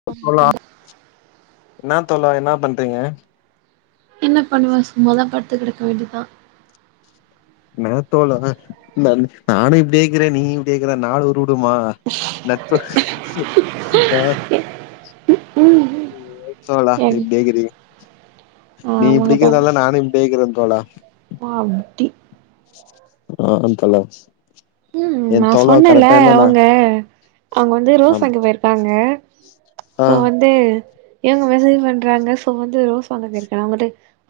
[unintelligible] என்னாத் தோழா என்னா பண்றீங்க என்ன பண்ணுவே சும்மாதா படுத்து கெடக்க வேண்டிதா இன்னா தோழா நானு நானு இப்டிக்கிறே நீயு இப்டேக்கிற நாடு உருபுடுமா நட்பு அ அ [unintelligible] தோழா இப்டியேகிறிங் நீ ஆமாங்க இப்டிக்கிற்தால்தா நானு இப்டியேக்கிறே தோழா ஓ அப்டி ஆம் தோழா எ நா தோழா சொன்னேல்ல கரெக்டா இருந்தானா அவுங்க அவுங்க வந்து ரோஸ் ஆம் வாங்க போயிருக்காங்க ஆ சோ வந்து இவுங்க மெசேஜ் பண்றாங்க சோ வந்து ரோஸ் வாங்க போயிருக்கா அவுங்கட்ட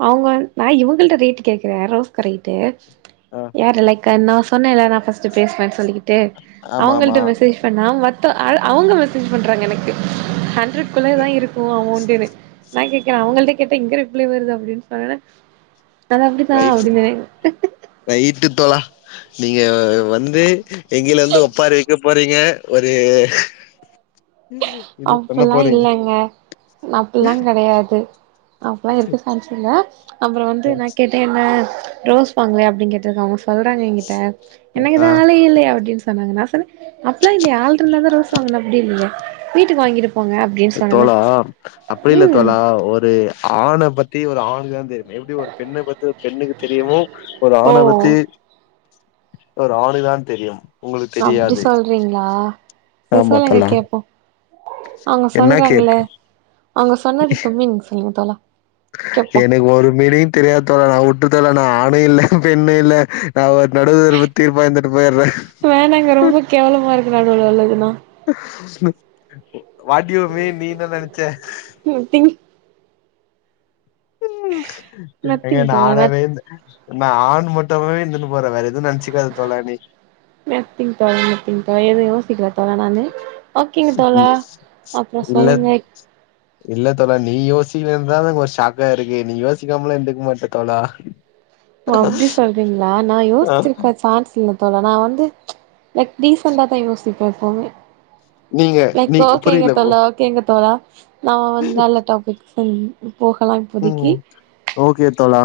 அவுங்க நா இவங்கள்ட ரேட்டு கேக்குறே ரோஸ்க்கு ரேட்டு ஆ யாரு லைக்கு நா சொன்னேல்ல நா ஃபஸ்ட்டு பேசுனன் சொல்லிக்கிட்டு ஆமா ஆமா அவுங்கள்ட மெசேஜ் இப்ப நா மத்த அ அவுங்க மெசேஜ் பண்றாங்க எனக்கு அண்ட்ரட் குள்ளயே தா இருக் கு அமௌண்டுனு நா கேக்குறேன அவங்கள்ட்ட கேட்டா இங்க ரிப்லே வருது அப்டின் சொன்னொன்ன அது அப்டிதா அப்டின் சொன்னே நைட்டு தோழா நீங்க வந்து எங்கில வந்து ஒப்பாரி கப் போறீங்க ஒரு இது பண்ண அப்புல்லா போறீங்க இல்லேங்க அப்புல்லாங் கெடையாது அப்பல்லா இருக்க சான்ஸ் இல்ல அப்புறோ வந்து நா கேட்டே என்ன ரோஸ் வாங்ற அப்டின் கேட்டுருக்காங்க சொல்றாங்க எங்கிட்ட ஆ எனக்குதா ஆளே இல்லயே அப்டின் சொன்னாங்க நா சொன்ன அப்ல்லா இல்லியே ஆள் ருந்தாதா ரோஸ் வாங்கனு அப்டி இல்லியே வீட்டுக்கு வாங்கிட்டு போங்க அப்டின்னு சொன்னேன்னா தோழா அப்டி இல்ல ம் தோழா ஒரு ஆண பத்தி ஒரு ஆணுக்குதா தெரியு எப்டி ஒரு பெண்ண பத்தி ஒரு பெண்ணுக்கு தெரியுமோ ஒரு ஓ ஆண பத்தி ஒரு ஆணுக்குதா தெரியும் உங்களுக்கு அப்டி தெரியாது சொல்றீங்ளா செர் ஆமா சொல்லுங்க தோழா கேப்போ அவுங்க என்ன சொல்றாங்கள கேப் அவுங்க சொன்னதுக்கு மீனிங் சொல்லுங்க தோழா கேப்போ என ஒரு மீனிங்கு தெரியாத் தோழா நா உட்ரு தோழா நா ஆணு இல்ல பெண்ணு இல்ல நா ஒர் நடுதர ப தீர்ப்பா இர்ந்துட்டு போயிற்ற வேணாங்க ரொம்ப கேவலமா இருக்கு நடுவுல உள்ளதுனா வாட் யூ மீன் நீ இன்ன நெனச்ச நத்திங் ஏங்க நத்திங் நா தோழா நத் ஆணவே இந்த என்ன ஆண் மட்டுவே இந்துனு போறே வேற எதுவு நென்ச்சுக்காத தோழா நீ நத்திங் தோழா நந்திங் தோழா எதுவு யோசிக்கல தோழா நானு ஓகேங்க நீ தோழா அப்றோ இல்ல சொல்லுங்க இல்ல தோழா நீ யோசிக்கலன்தா எனக் ஒரு ஷாக்கா இருக்கு நீ யோசிக்காமலா இர்ந்துக்க மாட்ட தோழா ஓ அப்டி சொல்றீங்ளா நா ஆ யோசிச்சிருக்க சான்ஸ் இல்ல தோழா நா வந்து லைக் டிசெண்டாதா யோசிப்பே எப்பவுமே நீங்க நா நீ இப்போ ஓகேங்க புரியல ப்ரோ தோழா ஓகேங்க தோழா நா வந்த் நல்ல டாபிக் [unintelligible] போகலாம் ம் ஓகே தோழா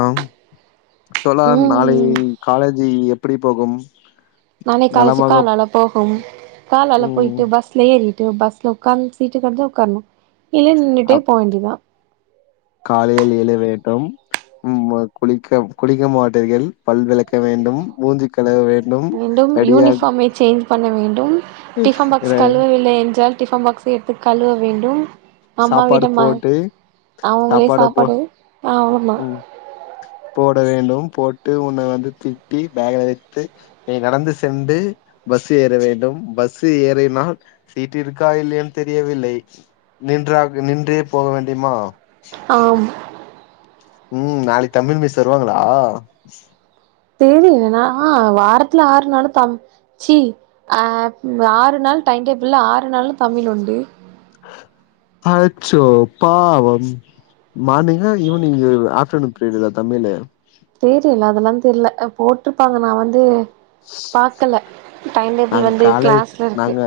தோழா ம் நாளைக்கு காலேஜ்ஜு எ ப்பிடி போகும் நாளை காலேஜிக்கா நலமாக நல்லா போகும் காலால ம் போய்ட்டு பஸ் ஸிலே ஏறிட்டு பஸ்ல உக்காந் சீட்டு கெடச்சா உக்கார்ணு இல்ல நின்னுட்டே அப் போவேண்டிதா காலையில் எழ வேண்டும் ம்ம குளிக்க குளிக்க மாட்டீர்கள் பல் விளக்க வேண்டும் மூஞ்சு கழுவ வேண் வேண்டும் யூனிஃபாமை சேஞ்ச் பண்ண வேண்டும் டிஃபன் பாக்ஸ் கழுவவில்லை என்றால் டிஃபன் பாக்ஸை எட்த்து கழுவ வேண்டும் சாப்பாடு அம்மாவிடம்மா போட்டு அவுங்களே சாப்பாடு ஆ ஆவம்மா ம் போட வேண்டும் போட்டு உன்ன வந்து திட்டி பேக்கல வெத்து நீ நடந்து சென்டு பஸ்ஸு ஏற வேண்டும் பஸ்ஸு ஏறினால் சீட்டு இருக்கா இல்லையான் தெரியவில்லை நின்றாக நின்றே போக வேண்டியுமா ஆம் ம் நாளைக்கு தமிழ் மிஸ் வருவாங்களா தெரில நா வாரத்துல ஆறு நாளு தம் ச்சி ஆ ஆறு நாள் டைம்டேபிள்ள ஆறு நாளு தமிழ் உண்டு அச்சோ பாவம் மானிங்கா ஈ்வ்னிங் அஃப்டர்நூன் பீரிடு இல்ல தமிழு தெரில அதெல்லா தெரியல போட்டிருப்பாங்க நா வந்து பாக்கல டைம் டேபிள் நாங்க வந்து காலேஜ் கிளஸ்ல இருக்கு நாங்க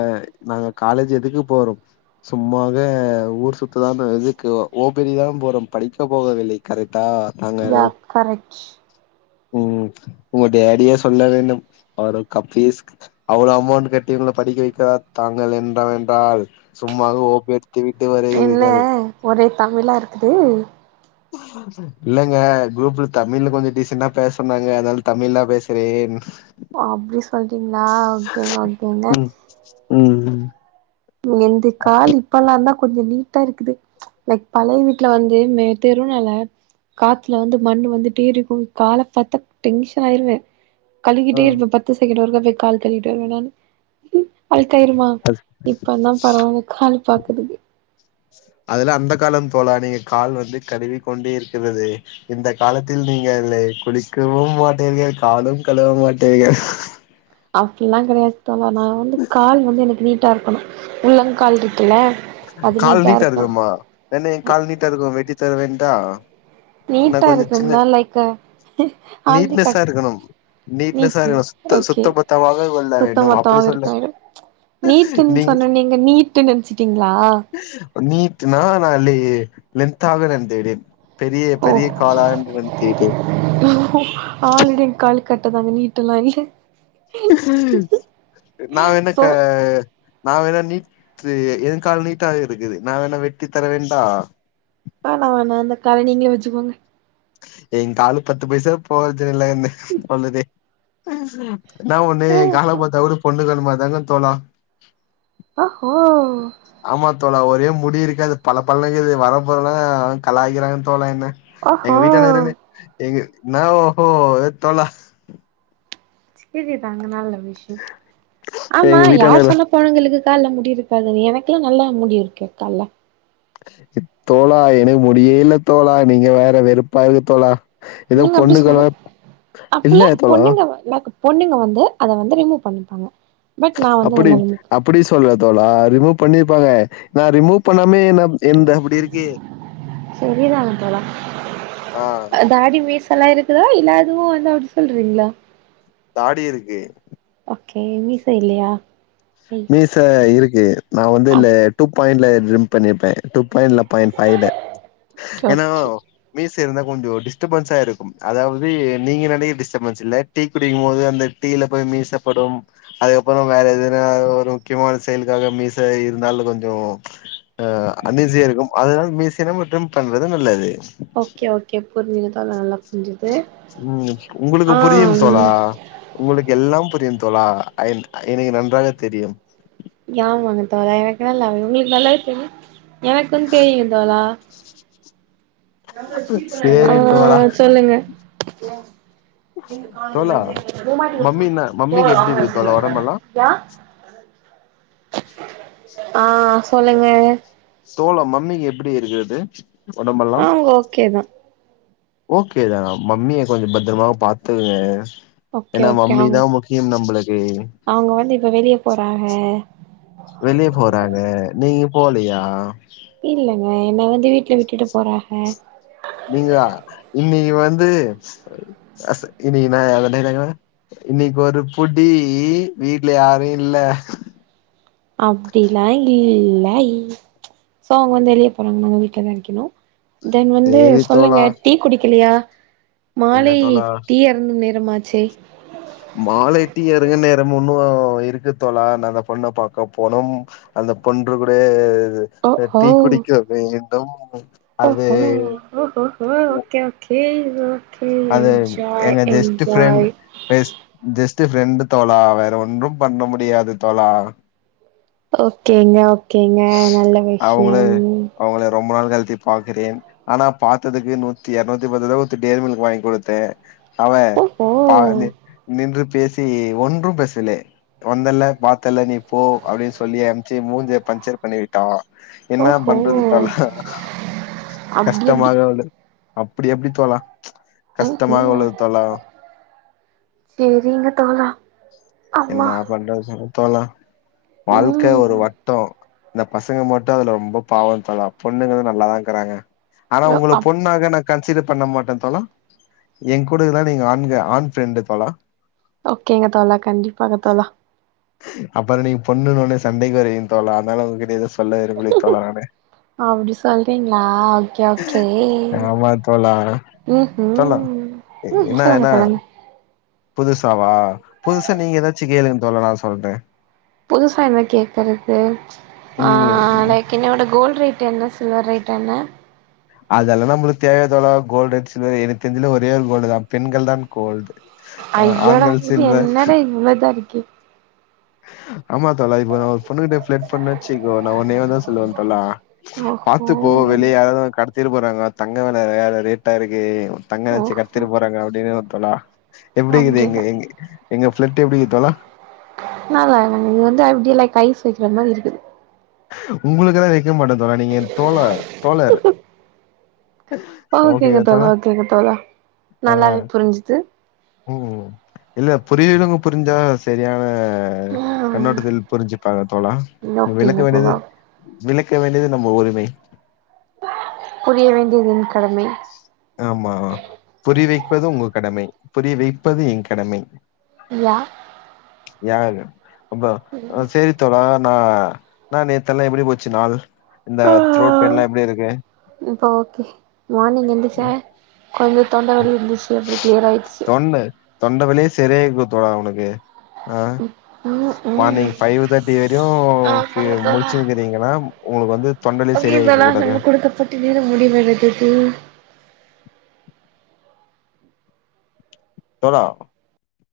நாங்க காலேஜ் எதுக்கு போறோம் சும்மாக ஊர் சுத்துதா இதுக்கு ஓபரிதா போறோ படிக்க போகவில்லை கரெக்டா யா கரெக்ட் உம் உங்க டேடியா சொல்ல வேண்டும் அவர் ஒரு கபீஸ் அவ்ளோ அமௌண்ட்டு கட்டி உங்ளப் படிக வைக்கிறார் தாங்கள் என்ற வென்றால் சும்மாக ஓப்பி அடித் திவிட்டுவார் என்ன ஒரே தமிழா இருக்கு இல்லங்க குரூப்ல தமிழ்ல கொஞ்சம் டிசன்டா பேஸ் சொன்னாங்க அதால தமிழ்லா பேசுறேன் ஓ அப்டி சொல்டிங்களா ஓகேங்க ஓகேங்க உம் என்து காலி இப்பல்லான் தான் கொஞ்சம் நீட்டா இருக்குது லைக் பழைய வீட்ல வந்து மே தெரும் நால காத்துல வந்து மண்ணு வந்துட்டே ருக்கும் கால பாத்த டென்ஷன் ஆயிருவேன் கழுவிக்கிட்டே இருப்பன் பத்து செகண்ட் ஒருக்கா பேய் கால் கழுவிட்டு வருவேன் நானு அழக்காயிருமா இப்ப தான் பரவால்ல கால் பாக்கதுக்கு அதெல்லா அந்த காலம் தோழா நீங்க கால் வந்து கழுவி கொண்டே இருக்கிறது இந்த காலத்தில் நீங்க இல்லை குளிக்கவும் மாட்டீர்கள் காலும் கழுவ மாட்டீர்கள் அப்டில்லாம் கெடையாது தோழா நா வந்து கால் வந்து எனக்கு நீட்டா ருக்கணும் உள்ளங்கால் இருக்குல கால் நீட்டா இருக்கம்மா வேன்னா என் கால் நீட்டா ருக்கும் வெட்டி தருவேன்டா நீட்டா இருக்குனா லைக்கு ஆல்ரெடி க நீட்னஸா இருக்கணும் நீட்னஸா நீட் இருக்கணும் சுத்த ஓகே சுத்த பத்தமாக கொள்ள சுத்த வேண்டும் அப்படி மொத்தமாக இருக்க சொல்ல வேண்டும் நீட்டுன் நீங் சொன்னொன்னே நீங்க நீட்டு நெனச்சிட்டீங்ளா நீட்டுனா நா லெ லென்த் ஆக நெனைத்து விட்டே பெரிய ஓ பெரிய காலா என்று நெனைத்து விட்டேன் பெரிய காலு கட்ட தாங்க நீட்டல்லா இல்ல ம் நா வெனா சோ க நா வெனா நீ இது என் கால் நீட்டாக இருக்குது நா வேனா வெட்டி தர வேண்டா வேணா வேணா அந்த கால நீங்களே வச்சுக்கோங்க எங்காலு பத்து பைசா போஜனல்லனு சொல்லுதே என்னா ஒண்ணு கால பாத்தா கூட பொண்ணு கால் மாதி தாங்க தோனு ஓஹோ ஆமா தோழா ஒரே முடி இருக்காது பல பலக்குது வர போறலாம் கலாய்குறாங்க தோழா என்ன எங்க ஓஹோ வீட்டான இருன்னு எங்க என்ன ஓஹோ தோழா சேரிதாங்க நல்ல விஷயம் ஆமா எங்க வீட்டானு யார் சொன்னப் பொன்னுங்களுக்கு கால்ல முடியிருக்காதுனு எனக்குல்லா நல்லா முடி இருக்கு கால்ல தோழா எனக்கு முடியேல்ல தோழா நீங்க வேற வெறுப்பா இருக்கு தோழா ஏதோ நீங்க அப்டி சொல் பொண்ணுக்கெல்லாம் இல்ல அப்புல்ல தோழா பொண்ணுங்க மேக்கப் பொண்ணுங்க வந்து அத வந்து ரிமூ பண்ணிப்பாங்க பட் நா வந்து அப்புடி அதெல்லா ரிமூவ் அப்புடி சொல்லல தோழா ரிமூ பண்ணிர்ப்பாங்க நா ரிமூ பண்ணாமே நா சரிதாங் தோழா ஆ அ தாடி மீசல்லா இருக் குதுதா இல்ல அதுவு இல்ல அப்டி சொல்றீங்ளா தாடி இருக்கு ஓகே மீச இல்லையா ஐ மீச இருக்கு நா வந்து இல்ல டூ பாய்ண்ட்ல ட்ரிம் பண்ணிப்பே டூ பாய்ண்ட்ல பாய்ன் ஃபைல ஓகே எனோ ஓகே மீச இருந்தா கொஞ்சோ டிஸ்டபன்ஸா இருக்கும் அதாவுது நீங்க நெனைக டிஸ்டபன்ஸ் இல்ல டீ குடிக்குமோது அந்த டீல போய் மீசப்படும் அதுக்கப்புறோ வேற எதுனா ஒ ஒரு முக்கியமான செயலுக்காக மீச இருந்தாலு கொஞ்சோ ஆ அன்ஈஸியா இருக்கும் அதுனால மீசிய நம்ம ட்ரிம் பண்றது நல்லது ஓகே ஓகே புரிஞ்சுது தோழா நல்லா புரிஞ்சுது ம் உங்குளுக்கு ஆ புரியும் தோழா உங்குளுக்கு எல்லாம் புரியும் தோழா ஐந் எனுகு நன்றாக தெரியும் யாமாங்க தோழா எனக்கு நல்லாவே உங்ளுக்கு நல்லாவே தெரியு எனக்குந் தெரியும் தோழா ஆ சேரி தோழா சொல்லுங்க எது கால்ல தோழா வந்து மம்மினா மம்மிக்கு எப்டி இருக்கு தோழா ஒடம்பெல்லா [unintelligible] ஆ சொல்லுங்க தோழா மம்மிக்கு எப்புடி இருக்குது ஒடம்பெல்லாம் அவங்க ஓகே தா ஓகேதா மம்மிய கொஞ்சோ பத்ரமா பாத்துக்குங்க ஓகே எனா மம்மிதா முக்கியம் நம்ளுக்கு அவ்ங்க வந்து இப்ப வெளிய போறாக வெளிய போறாங்க நீங்க போலயா இல்லங்க என்ன வந்து வீட்ல விட்டுட்டு போறாக நீங்குலா இன்னிக்கு வந்து அஸ்ஸு இன்னிக்குதா வந்திருக்காங்களா இன்னைக் ஒரு புடி வீட்ல யாரு இல்ல அப்டிலா இல்லை சோ அவ்ங்க வந்து வெளிய போறாங்க நாங்க வீ்ட்லதா இருக்கெணு தென் வந்து சேரி சொல்லுங்க தோழா டீ குடிக்கலையா இல்ல மாலை தோழா டீய அர்ந்தும் நேரமாச்சே மாலை டீ அருங்க நேரம் உன்னு இருக்கு தோழா நா அந்த பொண்ண பாக்க போனும் அந்த பொண்று கூடயே இது ஓ அ டீக்குடிக்க வேண்டும் அது ஒஹோ ஓஹோஹோ ஒகே ஒகே ஓ கே அது என்ஜாய் எங்க just friend enjoy best just friend தோழா வேற ஒன்றும் பண்ண முடியாது தோழா ஓகேங்க ஓகேங்க நல்ல விஷ்யோ அவுங்குள ரொம்ப நாள் கழ்த்தி பாக்குறேன் ஆனா பாத்ததுக்கு நூத்தி எர்நூத்தி பத்துருவா குட்த்து டேரி மில்க்கு வாய்ங் குடுத்தே அவ ஓஹோ பா நி நின்று பேஸ் சி ஒன்றும் பேசலே வந்தல்ல பாத்தல்ல நீ போ அப்டின் சொல்லி அன் ச்சு மூஞ்ச பஞ்சர் பண்ணிவிட்டா என்ன ஓஹோ பண்றது தோழா அப்டி கஷ்டமா அப்டி இருக்கு அவளுக்கு அப்டி எப்டி தோழா ம்ஹும் கஷ்டமாக உள்ளது தோழா செரிங்க தோழா அம்மா என்னா பண்றது சொல் தோழா வாழ்க்கே ஒரு ம் வட்டோ இந்த பசங்க மட்டு அதுல ரொம்ப பாவொ தோழா பொண்ணுங்க நல்லதா இக்குறாங்க ஆனா ஓ உங்களுக் அப் பொண்ணா [unintelligible] கன்சிடர் பண்ண மாட்டே தோழா ஏ கூட இர்ந்தா நீங்க ஆண்க ஆண் ஃப்ரெண்டு தோழா ஓகேங்க தோழா கண்டிப்பாக தோழா அப்பறோ நீங்கப் பொண்ணுனோனே சண்டைகு வருவீகந் தோழா அதனால உங்ககிட்ட எது சொல்ல விரும்பிளித் தோழா நானு அப்டி சொல்றீங்ளா ஓகே ஓகே ஏமாத் தோழா ம் தோழா ம் ம் என்ன சொல்லுங்க என்ன சொல்லுங்க புதுசாவா புதுசா நீங்க எதாச்சு கேளுங்க தோழா நா சொல்ற புதுசா என்ன கேக்கறது ஆ உங்களு லைக் இன்னயோட கோல் ரேட் என்ன சொ சில்வர் ரேட்டென்ன அதெல்லா நம்மளுக் தேவையா தோழா கோல்டு ரெட் சில்வரு எனக் தெஞ்சல்லா ஒரே ஒரு கோல்டுதா பெண்கள் தான் கோல்ட் அ ஐயோடா ஆண்கள் இது சில்வர் என்னடா இவ்ளோதா இருக்கே ஆமா தோழா இப்போ நா பொண்ணு கிட்ட ஃப்லர்ட் பண்ண வெச்சிக்கோ நா ஒன்னே ஒன்னுதா சொல்லுவ தோழா ஓஹோ பாத்துப்போ வெளிய யாரது உன்ன கடத் கட்த்திட்டு போறாங்க தங்க வெல வேற ரேட்டா இருக்கு தங்கனாச்சு ஓஹோ கட்த்திட்டு போறாங்க அப்டின்னு தோழா எப்டி இக்குது எங்க அப்டின்னு எ எங்க ஃபிளட்டு எப்டி இக்கு தோழா நாலா இது வந்து அப்டிய எல்லா ஐஸ் வக்கிற மாரி இருக்கு உங்களுக்குதா வெக்க மாட்டே தோழா நீங்க தோழ தோழர் அ ஓகேங்க தோழா ஓகேங்க தோழா ஆ நல்லாவே புருஞ்சுது ம் இல்லப் புரியவெருங்க புரிஞ்சா செரியான ம் கண்ணோட்டத்தில் புருஞ்சுப்பாங்க தோழா விளக்க ஓகேங்க வேண்டியது தோழா விளக்க வேண்டியது நம்ப உரிமை புரிய வேண்டியதின் கடமை ஆமா புரிய வைப்பது உங்க கடமை புரிய வைப்பது என் கடமை இய்யா யாரு ஒங்க அ சேரி தோழா நா ன்னா நேத்தெல்லா எப்டி போச்சு நாள் இந்த த்ரோட் பெய்ன்லா எப்டி இருக்கு இப்ப ஓகே மார்னிங் எந்திச்ச கொஞ்சொ தொண்ட வலி இருந்துச்சு அப்றொ க்ளியர் ஆய்டுச்சு தொண்ட தொண்ட வலியே சரியாயிருக்கு தோழா உனக்கு ஆ ம் ம் மார்னிங் ஃபைவ் தேர்டி வரையு ஃபீ ஆமாங்க தோழா முழிச்சுருக்கிறீங்கனா உங்களுக்கு வந்து தொண்டலி சரியாயிருக்கக்கூடாது தீர முடிவெடுத்துட்டு தோழா